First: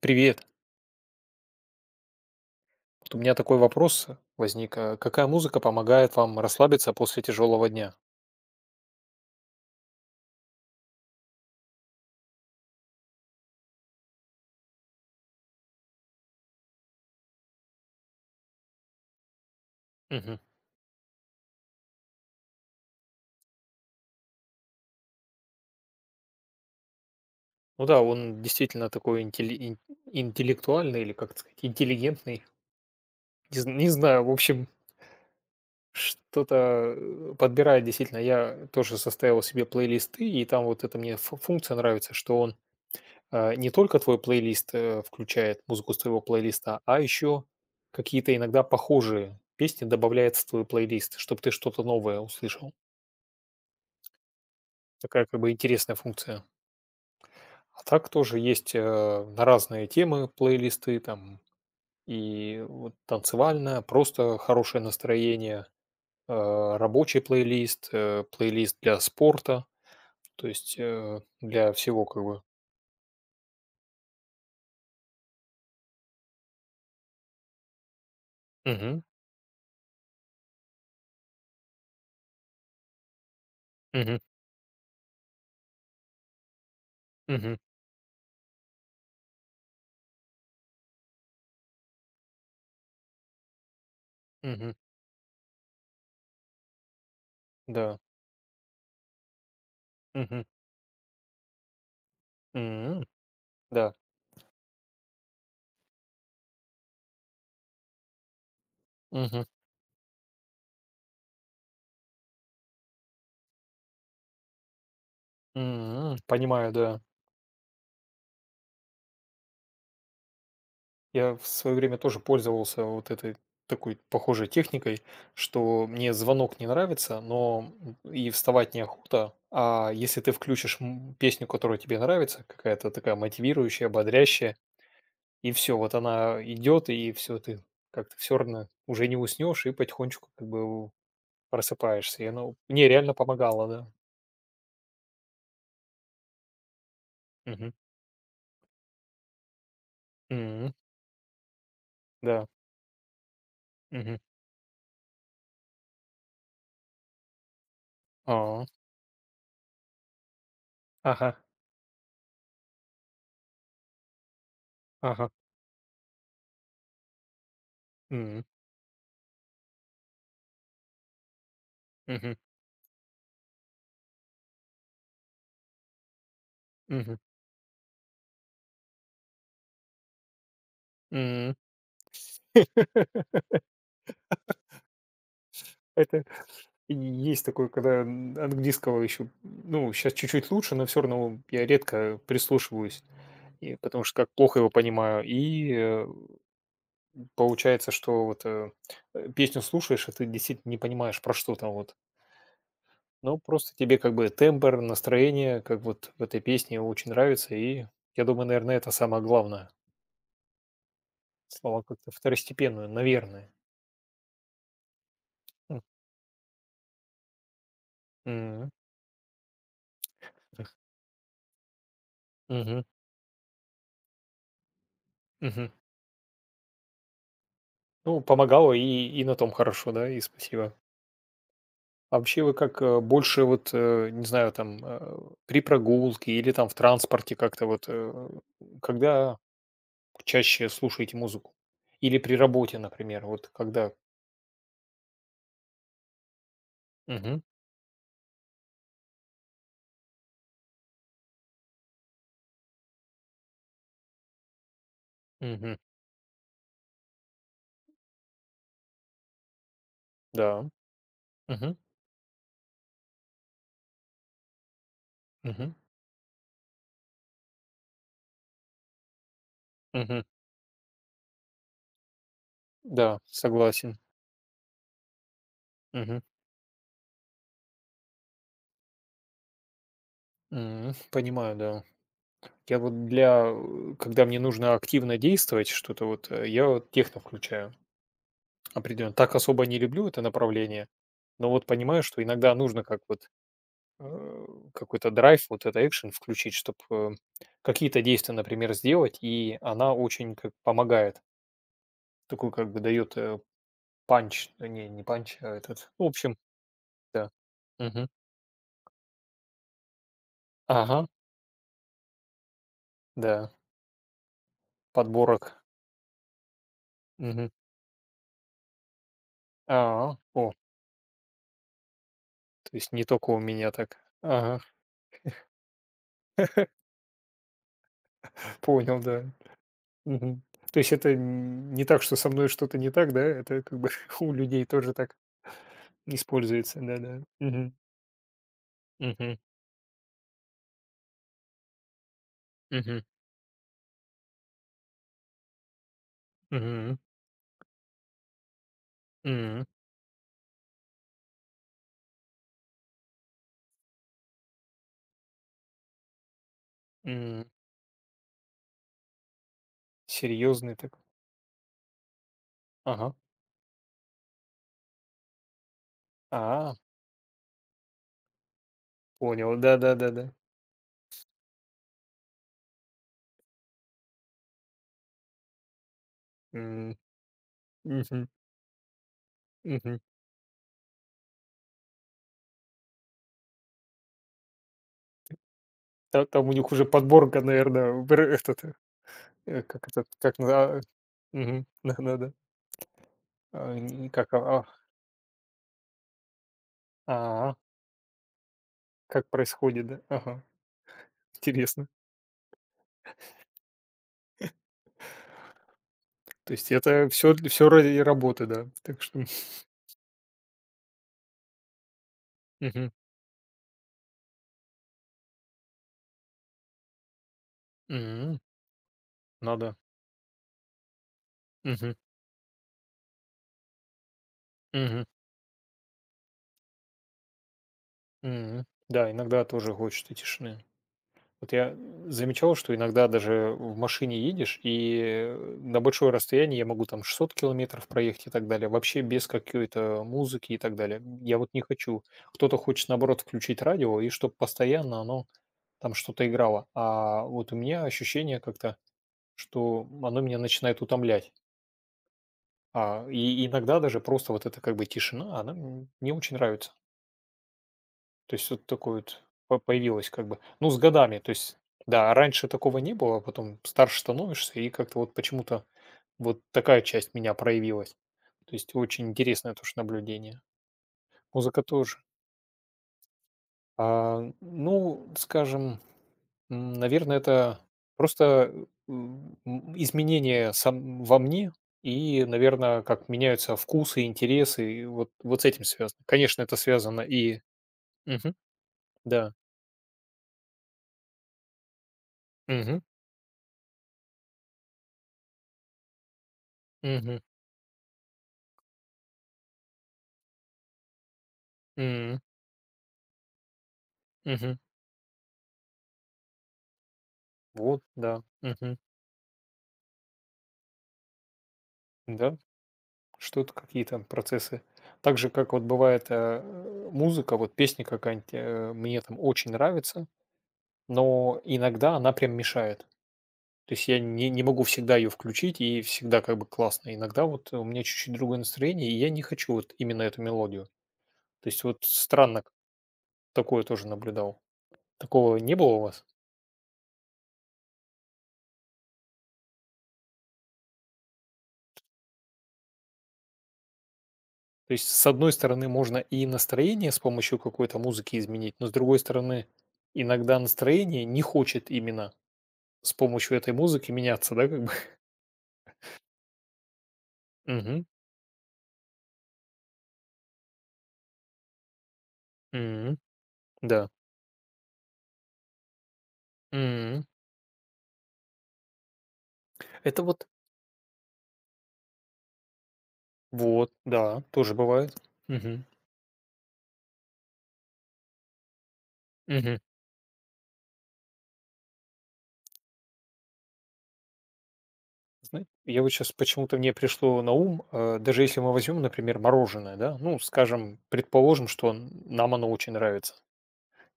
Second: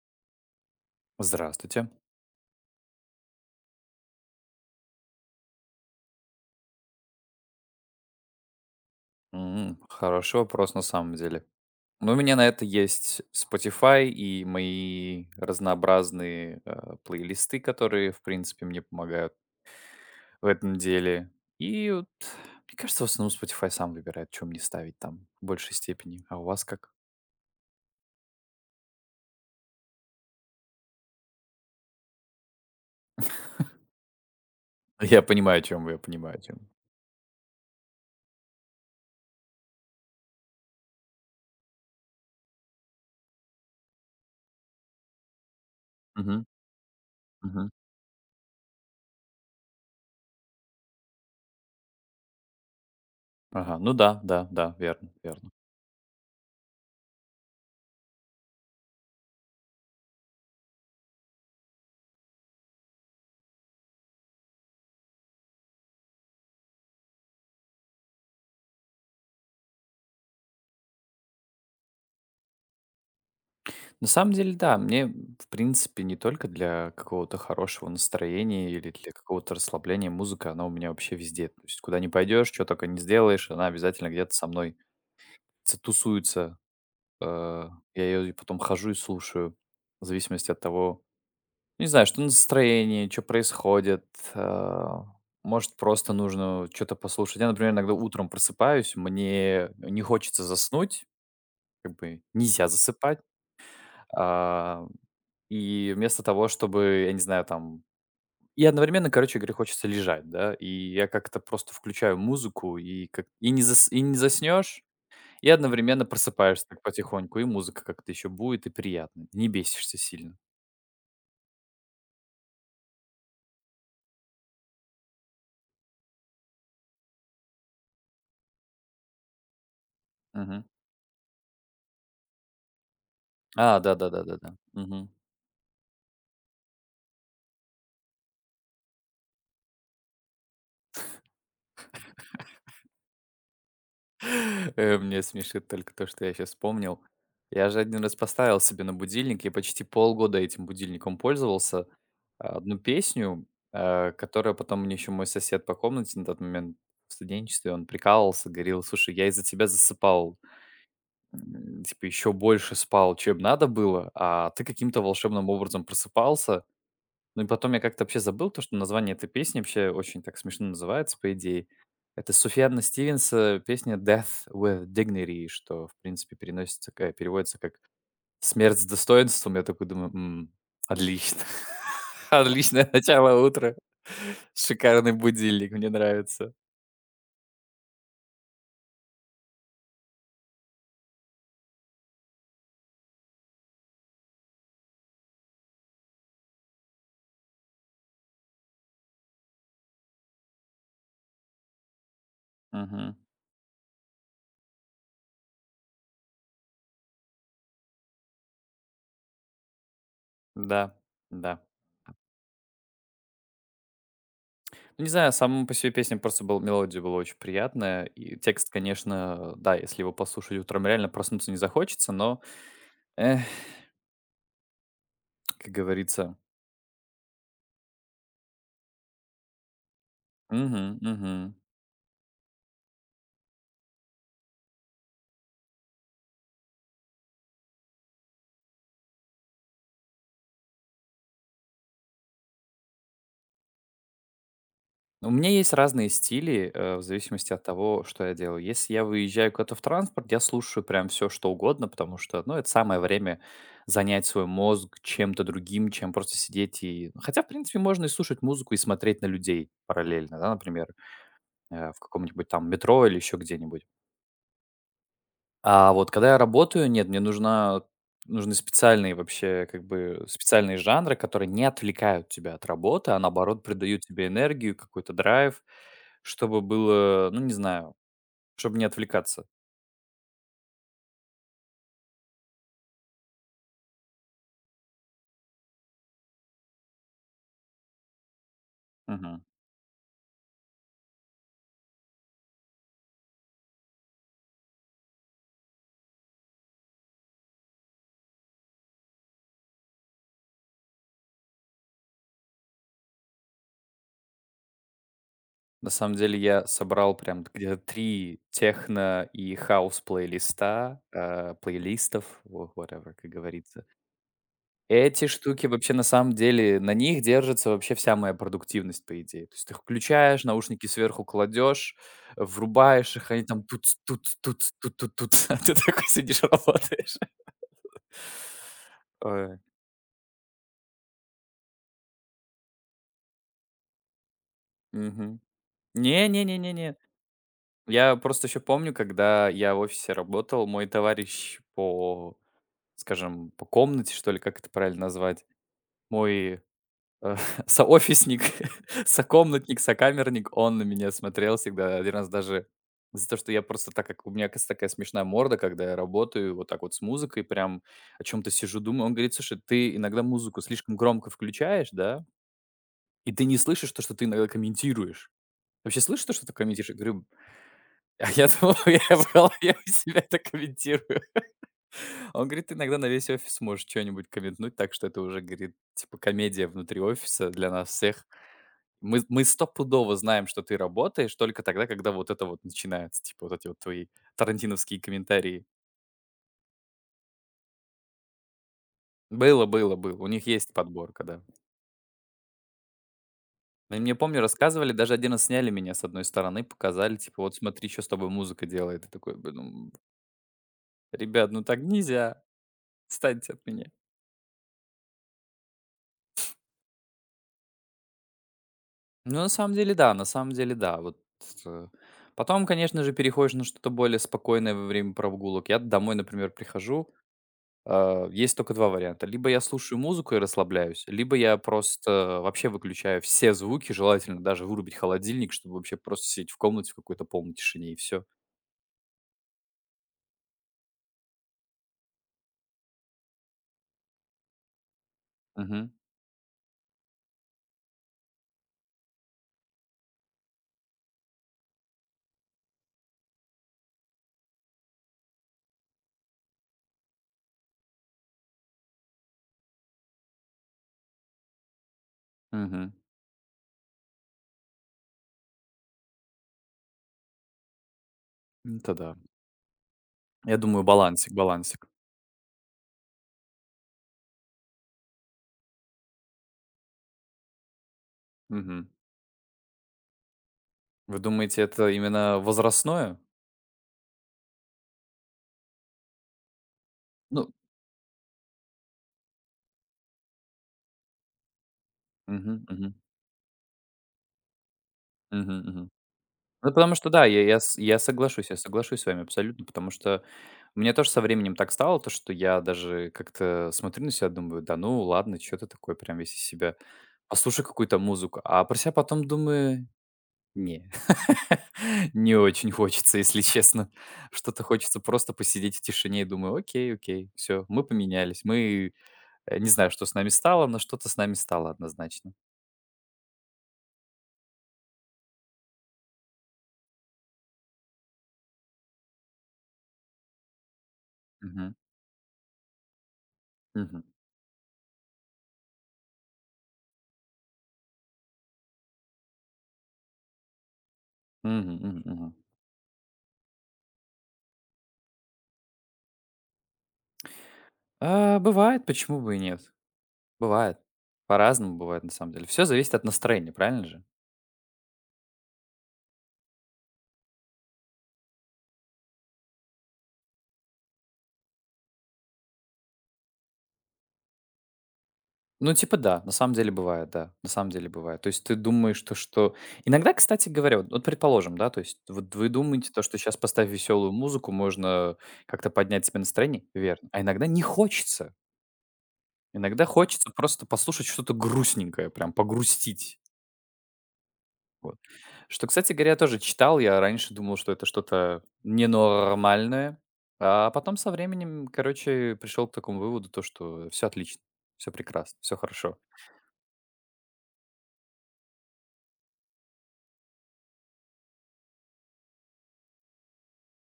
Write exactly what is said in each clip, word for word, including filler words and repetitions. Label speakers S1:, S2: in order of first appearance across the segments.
S1: Привет.
S2: Здравствуйте.
S1: Вот у меня такой вопрос возник. а Какая музыка помогает вам расслабиться после тяжелого дня?
S2: М, Хороший вопрос на самом деле. Ну, у меня на это есть Spotify и мои разнообразные э, плейлисты, которые, в принципе, мне помогают
S1: Мгм.
S2: в этом деле. И вот, мне кажется, в основном Spotify сам выбирает, что мне ставить там в большей степени. А у вас как?
S1: Ну да, он действительно такой интелли- ин- интеллектуальный, или, как это сказать, интеллигентный. Не, зн- не знаю, в общем,
S2: Я понимаю, о чем вы, я понимаю, о чем.
S1: что-то э, подбирает действительно. Я тоже составил себе плейлисты, и там вот эта мне фу- функция нравится, что он э, не только твой плейлист э, включает музыку с твоего
S2: Мгм,
S1: плейлиста, а еще
S2: мгм.
S1: какие-то иногда похожие песни добавляет в твой плейлист, чтобы ты что-то новое услышал.
S2: Ага, ну да, да, да, верно,
S1: Такая как
S2: верно.
S1: бы интересная функция. А так тоже есть, э, на разные темы плейлисты там. И вот танцевальная, просто хорошее настроение, э, рабочий плейлист, э, плейлист для спорта, то есть, э, для всего как бы.
S2: На самом деле, да, мне, в принципе, не только для какого-то хорошего настроения или
S1: Мгм.
S2: для какого-то расслабления музыка, она у меня вообще везде. То есть куда ни пойдешь, что только не сделаешь, она обязательно
S1: Мгм.
S2: где-то со мной ц- тусуется.
S1: Мгм.
S2: Э, Я ее потом хожу и слушаю, в зависимости от того, не знаю, что настроение, что происходит.
S1: Мгм.
S2: э, Может, просто нужно что-то послушать. Я, например, иногда
S1: Да.
S2: утром просыпаюсь, мне не
S1: Мгм.
S2: хочется заснуть, как бы нельзя
S1: М.
S2: засыпать,
S1: Да.
S2: а, и вместо того, чтобы, я не знаю, там и одновременно, короче
S1: Мгм.
S2: говоря, хочется лежать, да, и я как-то просто включаю музыку, и как и не зас и не заснешь, и одновременно
S1: М.
S2: просыпаешься
S1: Понимаю,
S2: так
S1: да.
S2: потихоньку, и музыка как-то еще будет, и приятно, не бесишься сильно.
S1: Я в свое время тоже пользовался вот этой такой похожей техникой, что мне звонок не нравится, но и вставать неохота. А если ты
S2: Мгм.
S1: включишь м, песню, которая тебе нравится, какая-то такая
S2: А,
S1: мотивирующая,
S2: да-да-да-да-да.
S1: бодрящая, и все, вот она идет, и все, ты как-то все равно уже не уснешь и потихонечку как бы просыпаешься. И оно мне реально помогало, да.
S2: Э, Мне смешит только то, что я сейчас вспомнил. Я
S1: Мгм.
S2: же один раз поставил себе на будильник, я почти полгода этим
S1: М.
S2: будильником пользовался.
S1: Да.
S2: а, Одну песню, э,
S1: Мгм.
S2: которая потом мне еще мой сосед по комнате на тот момент в студенчестве, он прикалывался,
S1: А.
S2: говорил, слушай, я из-за тебя засыпал,
S1: Ага.
S2: м, типа еще больше спал, чем надо было, а ты каким-то
S1: Ага.
S2: волшебным образом просыпался, ну и потом я как-то вообще
S1: М,
S2: забыл то, что название этой песни вообще очень так смешно называется, по идее. Это
S1: мгм,
S2: Суфьяна Стивенса песня "Death with Dignity", что, в принципе, переносится к э,
S1: мгм,
S2: переводится как "Смерть с достоинством". Я такой думаю: "М, отлично.
S1: м.
S2: Отличное начало утра. Шикарный будильник, мне
S1: Это
S2: нравится".
S1: И есть такое, когда н английского еще, ну, сейчас чуть-чуть лучше, но все равно я редко прислушиваюсь, и потому что как плохо его понимаю. И, э, получается, что вот, э, э, песню слушаешь, и ты действительно не понимаешь, про что там вот.
S2: Мгм.
S1: Но просто тебе как бы тембр, настроение, как вот в этой песне, очень нравится. И я думаю, наверное, это самое главное.
S2: Да, да.
S1: Слова как-то второстепенные, наверное.
S2: Ну, не знаю, сама по
S1: М,
S2: себе песня, просто была мелодия, была очень приятная. И текст,
S1: м.
S2: конечно, да, если его послушать утром, реально проснуться не захочется, но,
S1: Мгм,
S2: э,
S1: мгм.
S2: как говорится.
S1: Ну, помогало, и и на том хорошо, да, и спасибо.
S2: Мгм, мгм.
S1: А вообще вы как, э, больше вот, э, не знаю, там, э, при прогулке или там в транспорте как-то вот, э, когда чаще слушаете музыку? Или при работе, например, вот когда?
S2: У меня есть разные стили, э, в
S1: Мгм,
S2: зависимости от того, что я делаю. Если я выезжаю куда-то в транспорт, я слушаю прям все, что угодно, потому что, ну, это самое время занять свой мозг чем-то
S1: мгм,
S2: другим, чем просто сидеть и, ну, хотя, в принципе, можно и слушать музыку, и смотреть на людей параллельно, да,
S1: да,
S2: например,
S1: мгм,
S2: э, в каком-нибудь там метро или еще где-нибудь.
S1: мгм,
S2: А вот когда я работаю, нет, мне нужна нужны специальные вообще, как
S1: мгм,
S2: бы, специальные жанры, которые не отвлекают тебя от работы, а
S1: да,
S2: наоборот
S1: согласен,
S2: придают тебе энергию, какой-то драйв,
S1: мгм,
S2: чтобы было, ну, не знаю, чтобы не отвлекаться.
S1: м, понимаю, да. Я вот для, э, когда мне нужно активно действовать что-то, вот, э, я вот техно включаю определенно. Так
S2: Мгм.
S1: особо не люблю это направление, но вот понимаю, что иногда нужно как вот э, какой-то драйв, вот это экшен включить, чтобы какие-то действия, например, сделать, и она очень как помогает. Такой как бы дает э, панч, э, не, не панч, а
S2: На
S1: этот. В
S2: самом деле
S1: общем,
S2: я собрал
S1: да.
S2: прям где-то
S1: Мгм.
S2: три техно и хаус плейлиста,
S1: Ага,
S2: э, плейлистов, во whatever, как
S1: да,
S2: говорится. Эти
S1: подборок.
S2: штуки вообще, на самом деле, на них
S1: Мгм.
S2: держится вообще вся моя продуктивность, по идее. То есть ты их
S1: А,
S2: включаешь,
S1: о,
S2: наушники сверху кладешь, э,
S1: то есть не
S2: врубаешь их,
S1: только у
S2: они там
S1: меня
S2: тут
S1: так.
S2: тут тут
S1: Ага,
S2: тут тут тут а ты такой сидишь, работаешь.
S1: понял, да.
S2: Ой,
S1: Мгм. То есть это н- не так, что со мной что-то не так, да? Это как бы у людей тоже так
S2: мгм. Не, не, не, не,
S1: используется,
S2: не.
S1: да-да. Мгм.
S2: Я просто еще помню,
S1: Мгм.
S2: когда я в офисе работал, мой товарищ по,
S1: Мгм.
S2: скажем, по комнате, что ли, как это правильно назвать, мой
S1: Мгм.
S2: Э, соофисник,
S1: М.
S2: сокомнатник, сокамерник, он на меня смотрел всегда. Один раз даже за то, что я просто так, как у меня кс- такая смешная морда, когда я работаю вот так вот с музыкой,
S1: М,
S2: прям о чем-то сижу, думаю. Он говорит: "Слушай, ты иногда музыку
S1: серьёзный
S2: слишком
S1: так.
S2: громко включаешь, да,
S1: Ага.
S2: и ты не слышишь то, что ты иногда комментируешь. Вообще слышишь то, что ты
S1: А,
S2: комментируешь?" Я говорю, а я думал, я в
S1: понял.
S2: голове у себя
S1: Да-да-да-да.
S2: это комментирую. Он говорит, ты иногда на весь офис можешь что-нибудь комментнуть, так что это уже, говорит, типа комедия
S1: М,
S2: внутри офиса для нас всех.
S1: мгм,
S2: Мы мы
S1: мгм.
S2: стопудово знаем, что ты работаешь только тогда, когда вот это вот начинается, типа вот эти вот твои тарантиновские комментарии.
S1: Та там у них уже подборка, наверное, этот, э,
S2: Было,
S1: как
S2: было,
S1: этот,
S2: было. У
S1: как
S2: них есть
S1: на.
S2: подборка, да.
S1: Мгм. Да-да-да. А,
S2: Они
S1: н
S2: мне,
S1: как,
S2: помню,
S1: а,
S2: рассказывали, даже один раз сняли меня с одной стороны, показали, типа,
S1: а,
S2: вот
S1: а,
S2: смотри, чё с тобой музыка делает. И
S1: как
S2: такой: "Блин,
S1: происходит,
S2: ну,
S1: да? Ага,
S2: ребят, ну так
S1: интересно.
S2: нельзя, отстаньте от меня".
S1: То есть это все все ради работы, да? Так что.
S2: Ну, на самом деле, да, на самом деле, да. Вот, э. Потом,
S1: Мгм.
S2: конечно же, переходишь на что-то более спокойное во время прогулок. Я домой, например, прихожу. Э,
S1: М,
S2: есть только два варианта: либо я
S1: надо.
S2: слушаю музыку и расслабляюсь, либо я
S1: Мгм,
S2: просто вообще выключаю все звуки, желательно даже вырубить
S1: мгм,
S2: холодильник, чтобы вообще просто сидеть в комнате в какой-то полной тишине, и все.
S1: м. Да, иногда тоже хочется тишины. Вот я замечал, что иногда даже в машине едешь, и на
S2: Угу,
S1: большое расстояние я могу там шестьсот километров проехать и так далее, вообще без какой-то музыки и так далее. Я вот не хочу. Кто-то хочет, наоборот, включить радио, и чтобы постоянно оно там что-то играло. А вот у меня ощущение как-то, что оно меня начинает утомлять.
S2: угу.
S1: А, и иногда даже просто вот эта как бы тишина, она м- мне очень нравится. То есть вот
S2: Это
S1: такое
S2: да.
S1: вот по появилось как бы.
S2: Я
S1: Ну, с
S2: думаю,
S1: годами, то
S2: балансик,
S1: есть,
S2: балансик.
S1: да, раньше такого не было, а потом старше становишься, и как-то вот почему-то вот такая часть меня проявилась. То есть
S2: Мгм.
S1: очень интересное тоже наблюдение.
S2: Вы думаете,
S1: Музыка
S2: это
S1: тоже.
S2: именно возрастное?
S1: А, ну, скажем, м, наверное,
S2: Ну,
S1: это просто м, м, изменение сам во мне и,
S2: угу,
S1: наверное,
S2: угу,
S1: как меняются вкусы, интересы, и вот,
S2: угу,
S1: вот с этим
S2: мгм.
S1: связано. Конечно, это
S2: Ну, потому
S1: связано
S2: что да,
S1: и...
S2: я я с я
S1: Мгм.
S2: соглашусь я соглашусь с вами
S1: Да.
S2: абсолютно, потому что мне тоже со временем так стало, то что я
S1: Мгм.
S2: даже как-то смотрю на себя, думаю: "Да ну ладно, что ты такой прям весь из себя,
S1: Мгм.
S2: послушай какую-то музыку". А про себя потом думаю: "Не,
S1: М.
S2: не очень хочется, если честно".
S1: Мгм.
S2: Что-то хочется просто посидеть в тишине, и думаю: "Окей, окей, все,
S1: Вот,
S2: мы
S1: да.
S2: поменялись,
S1: Мгм.
S2: мы, э, не знаю, что с нами стало, но что-то с нами стало однозначно".
S1: Да, что-то какие-то процессы. Так же, как вот бывает э, музыка, вот песня какая-нибудь э, мне там очень нравится, но
S2: Мгм,
S1: иногда она прям мешает. То есть я
S2: мгм,
S1: не, не могу всегда ее включить, и всегда как бы классно. Иногда вот у меня чуть-чуть другое настроение, и я не хочу вот именно эту мелодию. То есть
S2: мгм,
S1: вот
S2: мгм, мгм.
S1: странно, такое тоже наблюдал. Такого не было у вас?
S2: А, бывает, почему бы и нет. Бывает. По-разному бывает, на самом деле. Все зависит от настроения, правильно же?
S1: То есть, с одной стороны, можно и настроение с помощью какой-то музыки изменить, но с другой стороны, иногда настроение не хочет именно с помощью этой музыки меняться, да, как бы.
S2: Ну, типа, да, на самом деле бывает, да. На самом
S1: Мгм.
S2: деле бывает. То есть ты думаешь, то, что иногда, кстати говоря, вот вот предположим, да, то есть вот вы думаете,
S1: М.
S2: то, что сейчас поставь
S1: Да.
S2: веселую музыку, можно как-то поднять себе настроение.
S1: М.
S2: Верно. А иногда не хочется. Иногда
S1: Это вот
S2: хочется просто послушать что-то грустненькое, прям погрустить.
S1: вот, да, тоже бывает. Мгм.
S2: Что, кстати говоря, тоже читал. Я раньше думал, что это что-то
S1: Мгм.
S2: ненормальное, а потом со временем, короче, пришел к такому выводу, то, что все отлично, все прекрасно,
S1: Зна
S2: все
S1: Я вот
S2: хорошо.
S1: сейчас почему-то мне пришло на ум, э, даже если мы возьмем, например, мороженое, да, ну, скажем, предположим, что н- нам оно очень нравится.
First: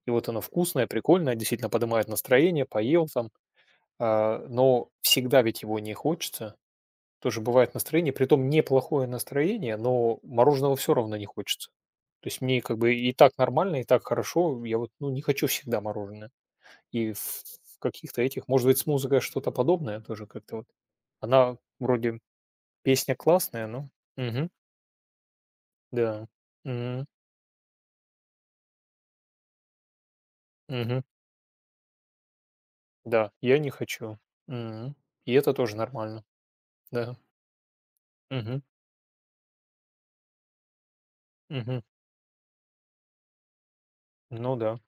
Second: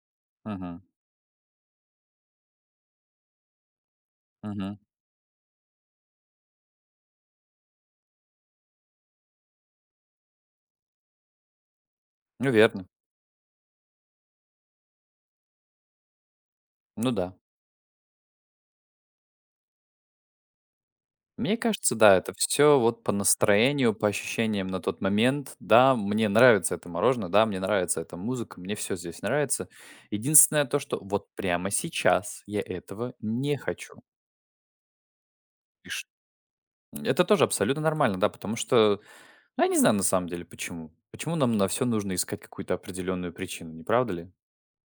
S1: И вот оно
S2: Мгм,
S1: вкусное, прикольное, действительно поднимает настроение, поел там. А,
S2: мгм.
S1: но всегда ведь его не хочется. Тоже бывает настроение, притом неплохое настроение, но мороженого все равно не хочется. То есть
S2: Ну,
S1: мне как
S2: верно.
S1: бы и так нормально, и так хорошо. Я вот, ну, не хочу всегда мороженое.
S2: Ну
S1: И в
S2: да.
S1: в каких-то этих, может быть, с музыкой что-то подобное тоже как-то вот.
S2: Мне
S1: Она
S2: кажется, да,
S1: вроде
S2: это все вот по
S1: песня классная, но.
S2: настроению, по
S1: Мгм.
S2: ощущениям на тот момент. Да,
S1: Да.
S2: мне нравится это
S1: Мгм.
S2: мороженое, да, мне нравится эта музыка, мне все здесь нравится. Единственное то, что
S1: Мгм.
S2: вот прямо сейчас я этого
S1: Да,
S2: не
S1: я не
S2: хочу.
S1: хочу. Мгм. И это тоже
S2: И ш
S1: нормально. Да.
S2: Это тоже абсолютно нормально, да, потому
S1: Мгм.
S2: что а я не знаю на самом деле почему. Почему нам на
S1: Мгм.
S2: все нужно искать какую-то определенную причину, не правда ли?
S1: Ну да.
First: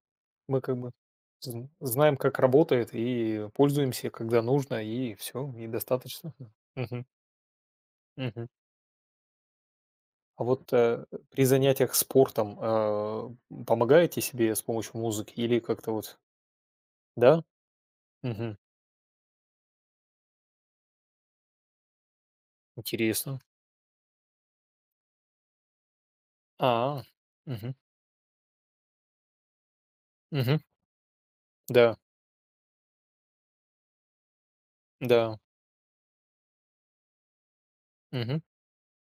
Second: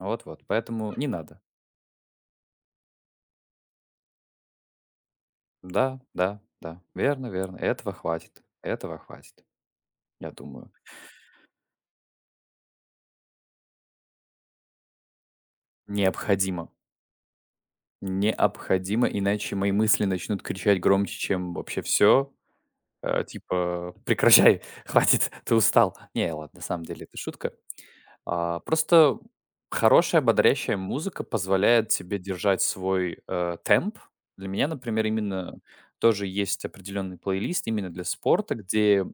S2: Вот-вот,
S1: Мы как бы
S2: поэтому не надо.
S1: зн знаем, как работает, и пользуемся, когда нужно, и все и
S2: Да,
S1: достаточно.
S2: да, да,
S1: Мгм,
S2: верно, верно, этого хватит,
S1: мгм.
S2: этого хватит, я
S1: А
S2: думаю.
S1: вот, э, при занятиях спортом, а, помогаете себе с помощью музыки или как-то вот.
S2: Необходимо,
S1: Да? Мгм.
S2: необходимо, иначе мои мысли начнут кричать громче, чем вообще все.
S1: Интересно.
S2: Типа: "Прекращай, хватит, ты устал". Не, ладно, на самом
S1: А.
S2: деле это шутка.
S1: Мгм,
S2: А, просто хорошая
S1: мгм.
S2: бодрящая музыка позволяет
S1: Да,
S2: тебе держать свой, э, темп. Для меня, например,
S1: да.
S2: именно тоже есть определенный плейлист именно для
S1: Мгм.
S2: спорта, где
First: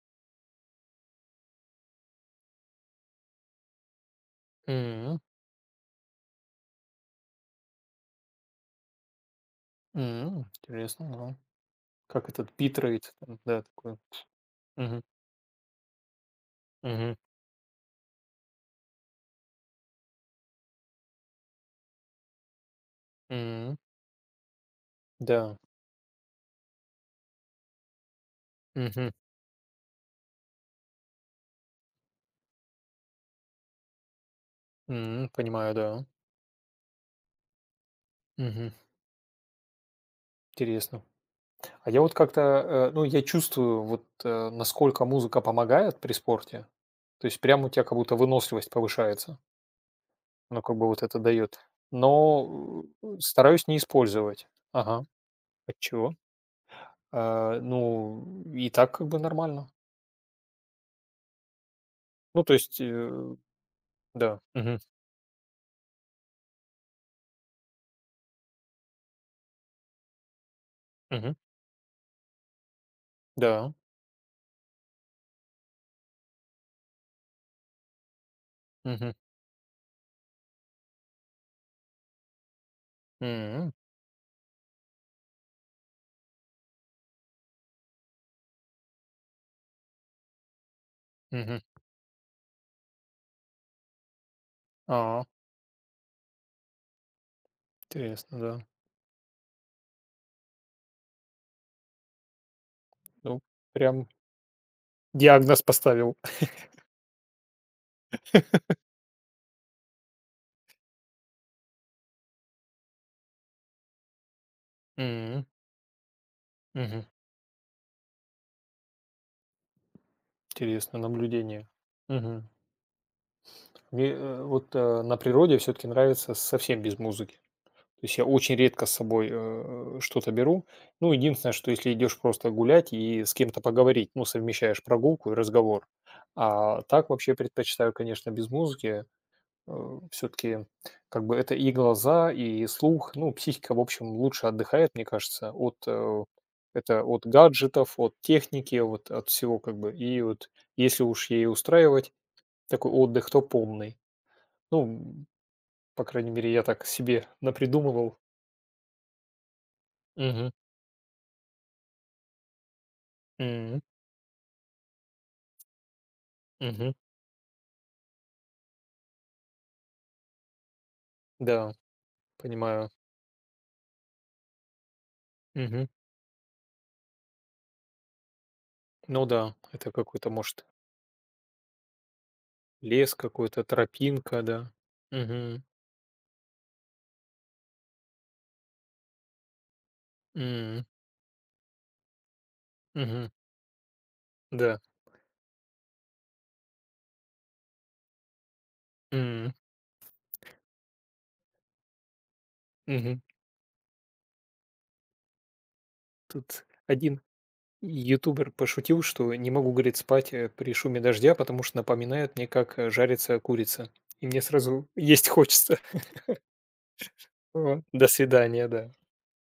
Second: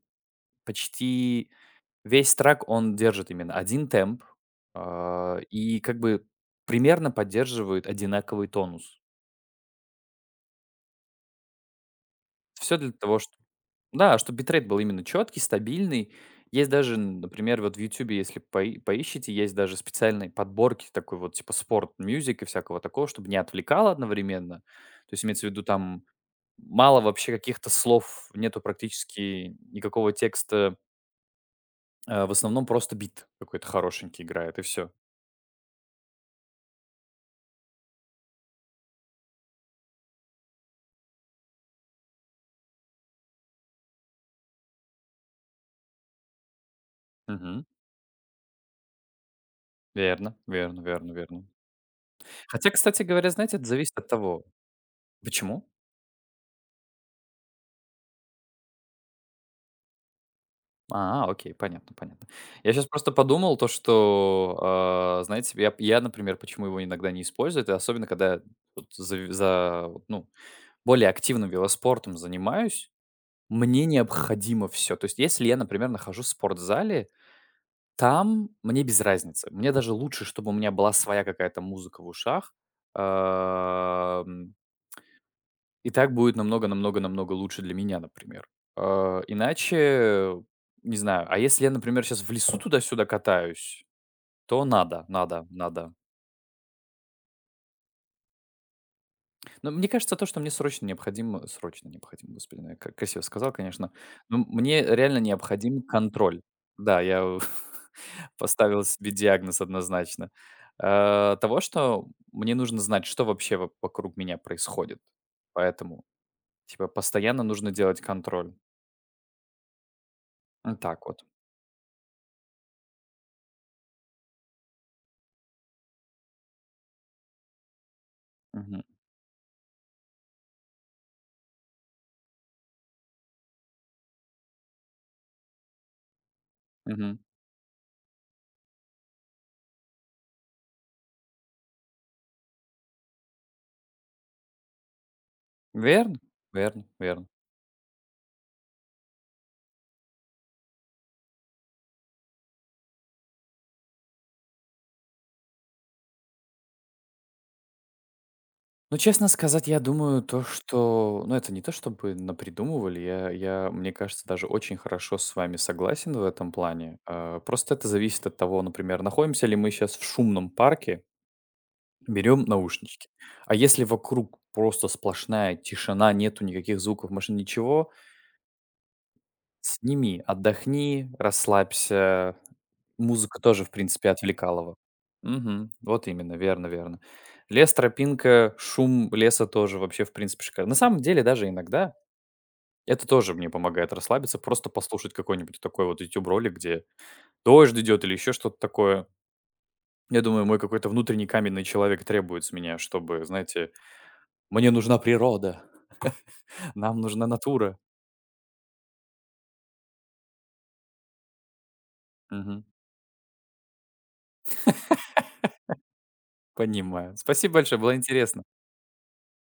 S2: почти весь трек он держит именно один темп,
S1: М,
S2: а, и как бы примерно поддерживает одинаковый тонус.
S1: м. Интересно, да. Как этот
S2: Все для
S1: битрейт,
S2: того,
S1: там,
S2: чтобы
S1: да, такой.
S2: да, чтобы битрейт был
S1: Мгм,
S2: именно четкий, стабильный. Есть даже,
S1: мгм,
S2: н например, вот в "Ютубе", если пои поищите, есть даже специальные подборки такой вот типа спорт мьюзик и всякого такого, чтобы не
S1: м.
S2: отвлекало одновременно. То есть имеется в
S1: Да.
S2: виду, там мало вообще каких-то слов, нету
S1: Мгм,
S2: практически никакого текста, э, в основном просто бит какой-то хорошенький играет, и все.
S1: м. Понимаю, да. Мгм. Интересно. А я вот как-то, э, ну, я чувствую, вот, э, насколько музыка помогает при спорте. То есть прямо у тебя как будто выносливость повышается.
S2: Верно,
S1: Ну, как
S2: верно,
S1: бы вот
S2: верно,
S1: это
S2: верно.
S1: дает.
S2: Хотя,
S1: Но
S2: кстати
S1: э,
S2: говоря, знаете, это
S1: стараюсь не
S2: зависит от того.
S1: использовать. Ага.
S2: Почему?
S1: Отчего? А, ну, и так как бы нормально.
S2: А, окей, понятно, понятно.
S1: Ну, то
S2: Я
S1: есть,
S2: сейчас просто
S1: э,
S2: подумал то,
S1: да.
S2: что,
S1: Мгм.
S2: а, знаете, я я, например, почему его иногда не использую, это особенно когда вот за за вот, ну, более
S1: Мгм.
S2: активным велоспортом занимаюсь,
S1: Да.
S2: мне необходимо все. То есть если я, например, нахожусь в спортзале, там мне без
S1: Мгм.
S2: разницы. Мне даже лучше, чтобы у меня была своя какая-то музыка в ушах.
S1: М.
S2: И так будет намного, намного, намного лучше для меня, например. А, иначе, не знаю, а
S1: Мгм.
S2: если я, например, сейчас в лесу туда-сюда катаюсь, то надо,
S1: А,
S2: надо, надо.
S1: интересно, да.
S2: Но мне кажется, то, что мне срочно необходимо срочно необходимо, господи, ну я как красиво
S1: Ну,
S2: сказал, конечно,
S1: прям
S2: но мне реально
S1: диагноз
S2: необходим
S1: поставил.
S2: контроль. Да, я у поставил себе диагноз однозначно. А, того, что мне нужно знать, что вообще во вокруг меня происходит.
S1: М.
S2: Поэтому, типа,
S1: Мгм.
S2: постоянно нужно делать контроль. М,
S1: Интересное
S2: так вот.
S1: наблюдение. Мгм. Мне, э, вот, э, на природе все-таки нравится совсем без музыки. То есть я очень
S2: Мгм,
S1: редко с собой э, что-то беру. Ну, единственное, что если идешь просто гулять и с кем-то поговорить, ну, совмещаешь прогулку и разговор. А так
S2: мгм.
S1: вообще предпочитаю, конечно, без музыки. Все-таки как бы это и глаза, и слух. Ну, психика, в общем, лучше отдыхает, мне кажется, от
S2: Верно,
S1: э,
S2: верно,
S1: это от
S2: верно.
S1: гаджетов, от техники, вот от всего как бы. И вот если уж ей устраивать такой отдых, то полный, ну, по крайней мере, я так себе напридумывал.
S2: Ну, честно сказать, я думаю, то,
S1: Мгм.
S2: что ну, это не то, чтобы напридумывали. Я я,
S1: Мгм.
S2: мне кажется, даже очень хорошо с вами согласен в этом
S1: Мгм.
S2: плане. А, просто это зависит от того, например, находимся ли мы сейчас в шумном парке,
S1: Да,
S2: берем
S1: понимаю.
S2: наушнички. А если вокруг просто сплошная
S1: Мгм.
S2: тишина, нету никаких звуков машин, ничего,
S1: Ну да, это
S2: сними,
S1: какой-то, может,
S2: отдохни, расслабься.
S1: лес
S2: Музыка тоже,
S1: какой-то,
S2: в принципе,
S1: тропинка,
S2: отвлекала
S1: да.
S2: его.
S1: Мгм.
S2: Мгм. Вот именно, верно, верно. Лес, тропинка, шум леса тоже вообще, в принципе, шикарно. На
S1: М.
S2: самом деле, даже иногда это
S1: Мгм.
S2: тоже мне помогает расслабиться, просто
S1: Да.
S2: послушать какой-нибудь такой вот YouTube-ролик, где дождь идет или еще что-то такое.
S1: М.
S2: Я думаю, мой какой-то внутренний каменный человек требует с меня,
S1: Мгм.
S2: чтобы, знаете, мне нужна природа,
S1: Тут
S2: нам
S1: один
S2: нужна натура.
S1: ютубер пошутил, что не могу, говорит, спать, э, при шуме дождя, потому что напоминает мне,
S2: Мгм.
S1: как, э, жарится курица. И мне сразу есть хочется.
S2: Понимаю. Спасибо большое,
S1: Вот.
S2: было
S1: До
S2: интересно.
S1: свидания, да.